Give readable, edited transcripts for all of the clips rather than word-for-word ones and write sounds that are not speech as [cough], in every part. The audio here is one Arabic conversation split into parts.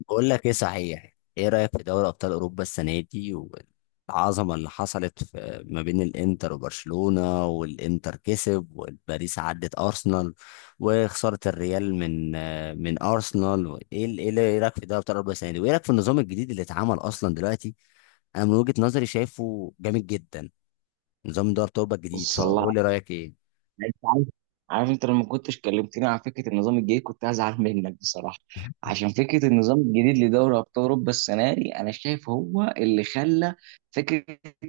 بقول لك ايه، صحيح، ايه رايك في دوري ابطال اوروبا السنه دي؟ والعظمه اللي حصلت في ما بين الانتر وبرشلونه، والانتر كسب، والباريس عدت ارسنال، وخساره الريال من من ارسنال. ايه ال- ايه اللي- إيه رايك في دوري ابطال اوروبا السنه دي، وايه رايك في النظام الجديد اللي اتعمل اصلا دلوقتي؟ انا من وجهه نظري شايفه جامد جدا. نظام دوري ابطال اوروبا الجديد، بص، الله. فقول لي رايك ايه. انت عارف، عارف، انت لما كنتش كلمتني على فكره النظام الجديد كنت هزعل منك بصراحه. عشان فكره النظام الجديد لدوري ابطال اوروبا السنه دي انا شايف هو اللي خلى فكره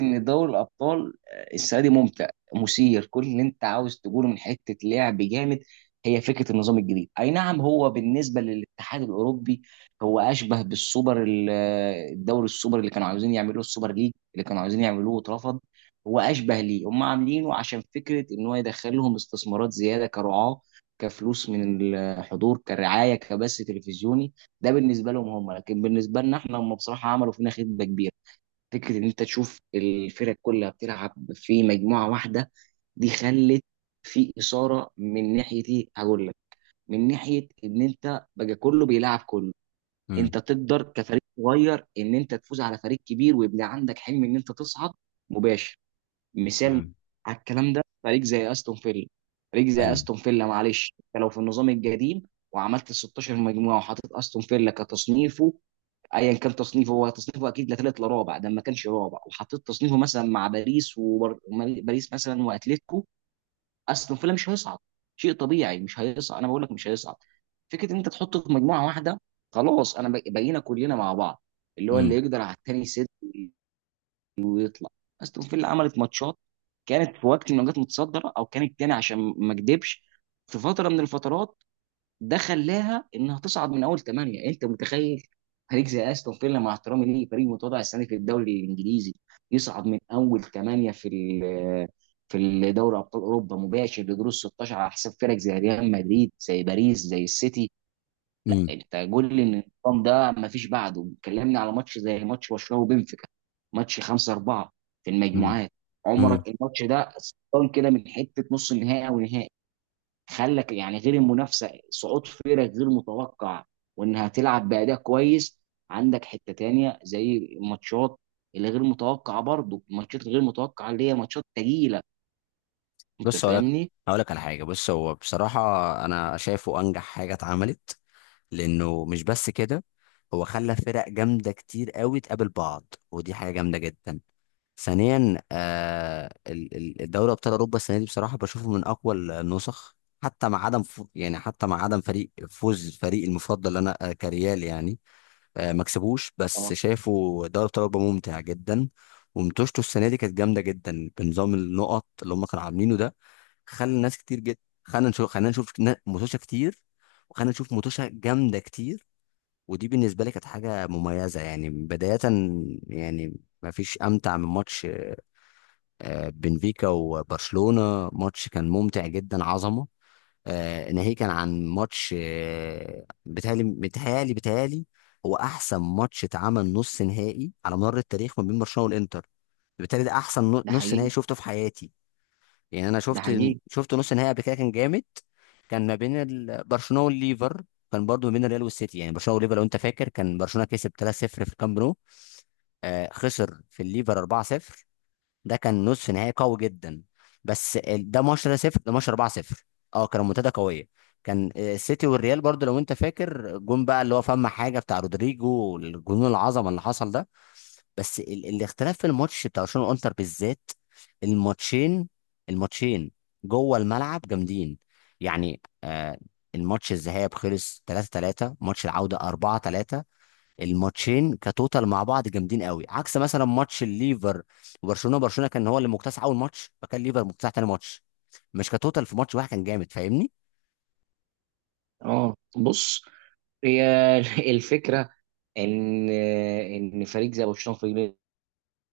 ان دوري الابطال السنه دي ممتع، مثير، كل اللي انت عاوز تقوله من حته لعب جامد. هي فكره النظام الجديد، اي نعم، هو بالنسبه للاتحاد الاوروبي هو اشبه بالسوبر الدوري السوبر اللي كانوا عاوزين يعملوه، السوبر ليج اللي كانوا عاوزين يعملوه واترفض. هو اشبه ليه؟ هم عاملينه عشان فكره ان هو يدخل لهم استثمارات زياده كرعاه، كفلوس من الحضور، كرعايه، كبث تلفزيوني. ده بالنسبه لهم هم، لكن بالنسبه لنا احنا هم بصراحه عملوا فينا خدمه كبيره. فكره ان انت تشوف الفرق كلها بتلعب في مجموعه واحده دي خلت في اثاره. من ناحيه ايه؟ هقول لك. من ناحيه ان انت بقى كله بيلعب كله، امم. انت تقدر كفريق صغير ان انت تفوز على فريق كبير ويبقى عندك حلم ان انت تصعد مباشر. مثال مم. على الكلام ده فريق زي استون فيلا. فريق زي حلو. استون فيلا، معلش، انت لو في النظام القديم وعملت 16 مجموعه وحطيت استون فيلا كتصنيفه، ايا كان تصنيفه، هو تصنيفه اكيد لا ثالث لا رابع، ده ما كانش رابع، وحطيت تصنيفه مثلا مع باريس، وباريس مثلا، واتلتيكو، استون فيلا مش هيصعد. شيء طبيعي مش هيصعد. انا بقول لك مش هيصعد. فكره ان انت تحطه في مجموعه واحده، خلاص، انا بقينا كلنا مع بعض، اللي هو اللي امم. يقدر على التاني يسد، تطلع. استون فيلا عملت ماتشات، كانت في وقت ما كانت متصدره او كانت تاني، عشان ما اكدبش، في فتره من الفترات. ده خلاها انها تصعد من اول ثمانيه. انت متخيل فريق زي استون فيلا، مع احترامي ليه فريق متواضع السنه دي في الدوري الانجليزي، يصعد من اول ثمانيه في في دوري ابطال اوروبا مباشر لدور ال 16 على حساب فرق زي ريال مدريد، زي باريس، زي السيتي. لا، امم. انت قول لي ان النظام ده ما فيش بعده. كلمني على ماتش زي ماتش برشلونه وبنفيكا، ماتش 5-4 في المجموعات. مم. عمرك الماتش ده سلطان كده من حته نص النهائي او نهائي؟ خلك يعني، غير المنافسه، صعود فرق غير متوقع، وانها تلعب باداء كويس. عندك حته تانية زي الماتشات اللي غير متوقعه برضه، الماتشات الغير متوقعه اللي هي ماتشات تقيله. انت بص، هقولك فاهمني؟ هقولك على حاجة. بص هو بصراحة أنا شايفه أنجح حاجة اتعملت، لأنه مش بس كده، هو خلى فرق جامدة كتير قوي تقابل بعض، ودي حاجة جامدة جدا. ثانيا، الدوري أبطال أوروبا السنة دي بصراحة بشوفه من أقوى النسخ، حتى مع عدم يعني حتى مع عدم فريق، فوز فريق المفضل اللي أنا، كريال يعني، آه، ما كسبوش، بس اه. شايفه دوري أبطال أوروبا ممتع جدا. ومتوشته السنة دي كانت جامدة جدا، بنظام النقط اللي هم كانوا عاملينه ده. خلى ناس كتير جدا، خلى نشوف خلينا نشوف متوشة كتير، وخلينا نشوف متوشة جامدة كتير. ودي بالنسبة لي كانت حاجة مميزة، يعني بداية، يعني ما فيش أمتع من ماتش بنفيكا وبرشلونة. ماتش كان ممتع جدا، عظمة. ناهيك كان عن ماتش، بيتهيألي هو أحسن ماتش اتعمل نص نهائي على مر التاريخ، ما بين برشلونة والإنتر. بالتالي ده أحسن ده نص نهائي حقيقي. شفته في حياتي. يعني انا ده شفت حقيقي. شفت نص نهائي قبل كده كان جامد، كان ما بين برشلونه والليفر، كان برضو ما بين الريال والسيتي. يعني برشلونه والليفر لو انت فاكر، كان برشلونه كسب 3-0 في الكامب نو، خسر في الليفر 4-0. ده كان نصف نهائي قوي جدا. ده ماتش ده صفر، ده ماتش 4-0. اه كان منتدى قويه. كان السيتي والريال برضو لو انت فاكر، جون بقى اللي هو فما حاجه بتاع رودريجو، والجنون العظمه اللي حصل ده. بس ال الاختلاف في الماتش بتاع برشلونه وانتر بالذات، الماتشين الماتشين جوه الملعب جامدين. يعني آه الماتش الذهاب خلص 3-3، ماتش العوده 4-3. الماتشين كتوتال مع بعض جامدين قوي، عكس مثلا ماتش الليفر وبرشلونه. برشلونه كان هو اللي مكتسح اول ماتش، فكان ليفر مكتسح تاني ماتش، مش كتوتال في ماتش واحد كان جامد. فاهمني؟ اه، بص، هي [laughs] الفكره ان فريق زي برشلونه وفريق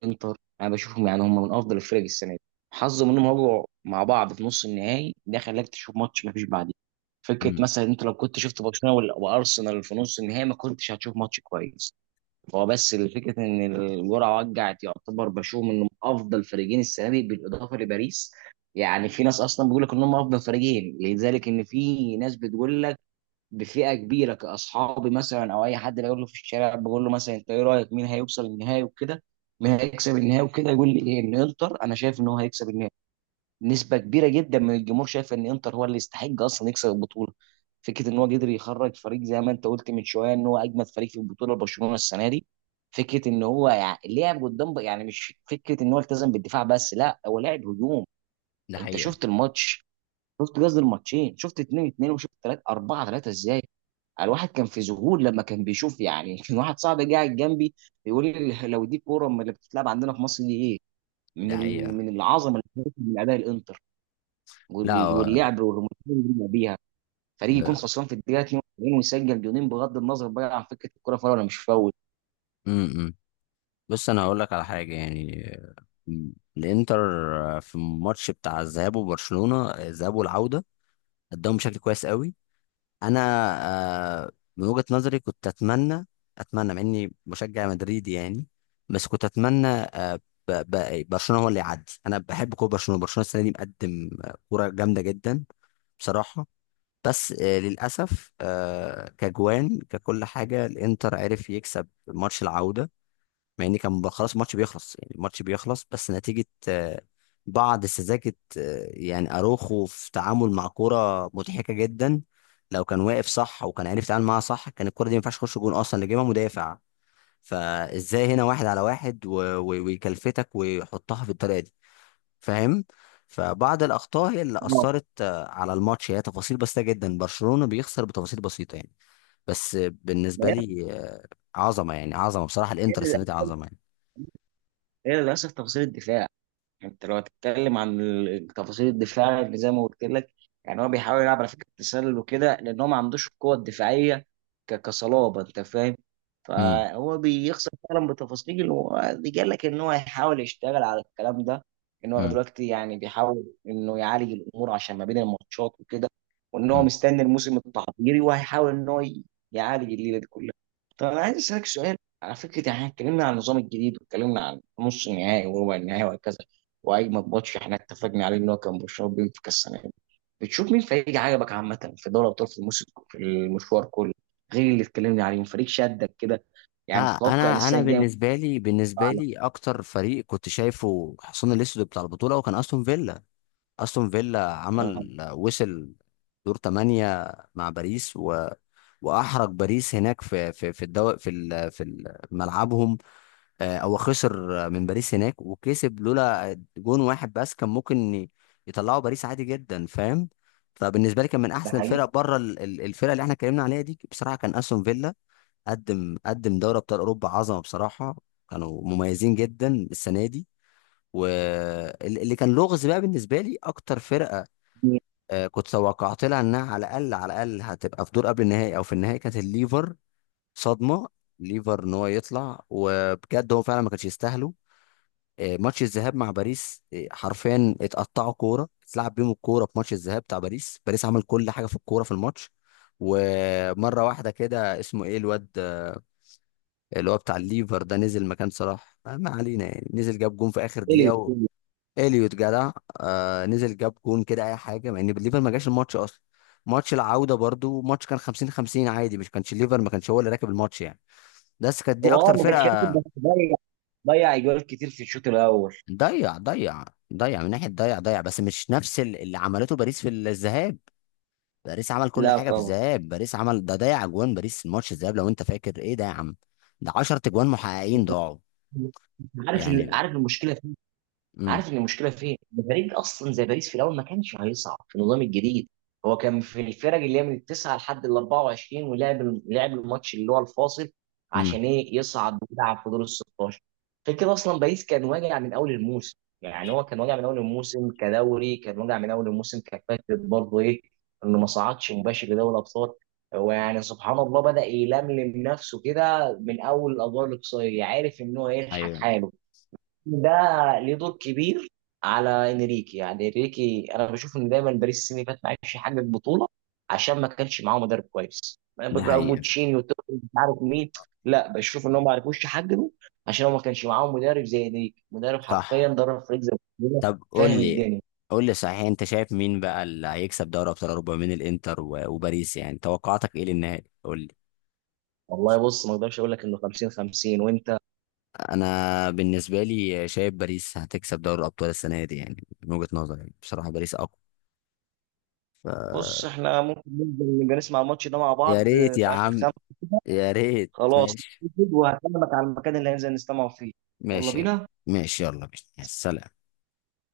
الانتر انا بشوفهم يعني هم من افضل الفرق السنه دي. حظهم انهم وقعوا مع بعض في نص النهائي، ده خلاك تشوف ماتش ما فيش بعديه. فكره امم. مثلا انت لو كنت شفت برشلونه وارسنال في نص النهائي ما كنتش هتشوف ماتش كويس. هو بس الفكره ان الجرعه وجعت. يعتبر بشوفهم انهم افضل فريقين السنه دي بالاضافه لباريس. يعني في ناس اصلا بيقول لك انهم افضل فريقين، لذلك ان في ناس بتقول لك بفئه كبيره كاصحابي مثلا او اي حد بقول له في الشارع، بقول له مثلا انت ايه رايك مين هيوصل النهائي وكده، مين هيكسب النهائي وكده، يقول لي ايه؟ ان انتر. انا شايف ان هو هيكسب النهائي. نسبه كبيره جدا من الجمهور شايف ان انتر هو اللي يستحق اصلا يكسب البطوله. فكره ان هو قدر يخرج فريق، زي ما انت قلت من شويه، ان هو اجمد فريق في البطوله برشلونه السنه دي. فكره ان هو يعني لعب قدام يعني مش فكره ان هو التزم بالدفاع بس، لا، هو لعب هجوم. ده انت حقيقة. شفت الماتش؟ شفت، قصدي الماتشين، شفت 2-2، وشفت 3 4 3، ازاي؟ الواحد كان في ذهول لما كان بيشوف يعني. [laughs] كان واحد صاحبي قاعد جنبي بيقول لي لو دي كوره، من اللي بتتلعب عندنا في مصر دي ايه، من ده حقيقة. من العظمه اللي بتحصل من اداء الانتر لا هو. واللعب والريمونتادا اللي بيلعب بيها. فريق يكون ده- خسران في الدقيقه 42 ويسجل جونين، بغض النظر بقى عن فكره الكوره فاول ولا مش فاول. امم. بص انا هقول لك على حاجه، يعني، م، الانتر في الماتش بتاع الذهاب وبرشلونه، الذهاب والعوده، قدموا بشكل كويس قوي. انا، آه، من وجهة نظري كنت اتمنى مع اني مشجع مدريدي يعني، بس كنت اتمنى، برشلونة هو اللي يعدي. انا بحب كوره برشلونة. برشلونة السنة دي مقدم كوره جامدة جدا بصراحة. بس للاسف كجوان ككل حاجة، الانتر عرف يكسب ماتش العودة، مع ان كان خلاص الماتش بيخلص، يعني الماتش بيخلص بس، نتيجة بعض سذاجة. يعني اروخو في تعامل مع كرة مضحكة جدا. لو كان واقف صح وكان عارف يتعامل معاها صح، كان الكرة دي ما ينفعش تخش جون، اصلا اللي جايبها مدافع. فازاي هنا واحد على واحد ويكلفتك ويحطها في الطريقة دي؟ فاهم؟ فبعض الاخطاء هي اللي آه، اثرت على الماتش، هي تفاصيل بسيطة جدا، برشلونة بيخسر بتفاصيل بسيطة يعني. بس ما بالنسبة هي، لي، عظمة يعني، عظمة بصراحة، هي الانتر السنة دي للاسف عظمة هي للاسف تفاصيل الدفاع. انت لو هتتكلم عن تفاصيل الدفاع اللي زي ما قلت لك، يعني هو بيحاول يلعب على فكره التسلل وكده لان هو ما عندوش القوه الدفاعيه، كصلابه، انت فاهم. يعني. فهو بيخسر فعلا بتفاصيل، ودي قال لك ان هو هيحاول يشتغل على الكلام ده، ان هو مم. دلوقتي يعني بيحاول انه يعالج الامور عشان ما بين الماتشات وكده، وان هو مم. مستني الموسم التحضيري وهيحاول ان هو يعالج الليله دي كلها. طب انا عايز اسالك سؤال. على فكره يعني احنا اتكلمنا عن النظام الجديد، واتكلمنا عن نص النهائي وربع النهائي وهكذا، واجمد ماتش احنا اتفقنا عليه ان هو كان برشلونه بينفيكا السنه دي، بتشوف مين فريق عجبك عامه في دوري ابطال في الموسم في المشوار كله غير اللي اتكلمنا عليه؟ فريق شدك كده، يعني آه تتوقع ان انا السنه انا الجايه ممكن. بالنسبه لي، على- اكتر فريق كنت شايفه حصان الاسود بتاع البطوله، وكان استون فيلا. استون فيلا آه، عمل، وصل دور 8 مع باريس، و... واحرج باريس هناك في الدو... في ال... ملعبهم. هو خسر من باريس هناك، وكسب، لولا جون واحد بس كان ممكن يطلعوا باريس عادي جدا. فاهم؟ فبالنسبه لي كان من ده احسن حقيقي. الفرق، بره الفرق اللي احنا اتكلمنا عليها دي، بصراحه كان استون فيلا. قدم دوري ابطال اوروبا عظمه بصراحه، كانوا مميزين جدا السنه دي. واللي كان لغز بقى بالنسبه لي، اكتر فرقه كنت توقعت لها انها على الاقل، على الاقل هتبقى في دور قبل النهائي او في النهائي، كانت الليفر. صدمه. ليفر ان هو يطلع، وبجد هو فعلا ما كانش يستاهله. ماتش الذهاب مع باريس، حرفيا اتقطعوا كوره، اتلعب بيهم الكوره في ماتش الذهاب بتاع باريس. باريس عمل كل حاجه في الكوره في الماتش. ومره واحده كده، اسمه ايه الواد، اللي هو بتاع الليفر ده، نزل مكان صلاح، ما علينا يعني، نزل جاب جون في اخر إيه دقيقه، و... يقول؟ اليوت جدع. نزل جاب جون كده، اي حاجه، مع ان الليفر ما جاش الماتش اصلا. ماتش العوده برضو ماتش كان 50-50 عادي، مش كانش الليفر، ما كانش هو اللي راكب الماتش يعني. بس كانت دي هو اه اكتر ما كانش راكب، فرقه. بس ضيع، ضيع اجوال كتير في الشوط الاول. ضيع ضيع، ضيع من ناحيه، ضيع ضيع، بس مش نفس اللي عملته باريس في الذهاب. باريس عمل كل لا حاجه في طبعا. الذهاب. باريس عمل، ده ضيع اجوان. باريس الماتش الذهاب لو انت فاكر، ايه ده يا عم؟ ده 10 اجوان محققين ضاعوا عارف يعني. عارف المشكله؟ امم. عارف ان المشكله فين؟ ان فريق اصلا زي باريس في الاول ما كانش هيصعد في النظام الجديد. هو كان في الفرق اللي هي من التسعه لحد ال 24، لعب الماتش اللي هو الفاصل امم. عشان ايه؟ يصعد ويلعب في دور ال 16. غير كده اصلا باريس كان واجع من اول الموسم، يعني هو كان واجع من اول الموسم كدوري، كان واجع من اول الموسم كفكره برضه ايه؟ انه ما صعدش مباشر لدوري الابطال. هو يعني سبحان الله بدأ يلملم نفسه كده من اول الادوار الاقصائيه، عارف ان هو يلحق ايوه. حاله. ده ليه دور كبير على انريكي، يعني انريكي انا بشوف ان دايما باريس السنه اللي فاتت ما عرفش يحقق بطوله عشان ما كانش معاه مدرب كويس. ده حقيقي. بوتشيني وتوخيل مش عارف مين، لا بشوف ان هم ما عرفوش يحققوا عشان هو ما كانش معاهم مدرب زي انريكي، مدرب صح. حرفيا درب فريق زي برشلونه. طب فاهم الدنيا. قول لي صحيح، انت شايف مين بقى اللي هيكسب دوري ابطال اوروبا من الانتر وباريس؟ يعني توقعاتك ايه للنهائي؟ قول لي. والله، بص، ما اقدرش اقول لك انه 50 50، وانت. انا بالنسبه لي شايف باريس هتكسب دوري الابطال السنه دي، يعني من وجهه نظري بصراحه باريس اقوى. ف... بص احنا ممكن ننزل نبقى نسمع الماتش ده مع يا بعض ريت في يا اخر عم. خمسه. يا ريت، خلاص، ماشي. وهكلمك على المكان اللي هننزل نستمع فيه. يلا ماشي. بينا. ماشي، يلا بينا. يا سلام.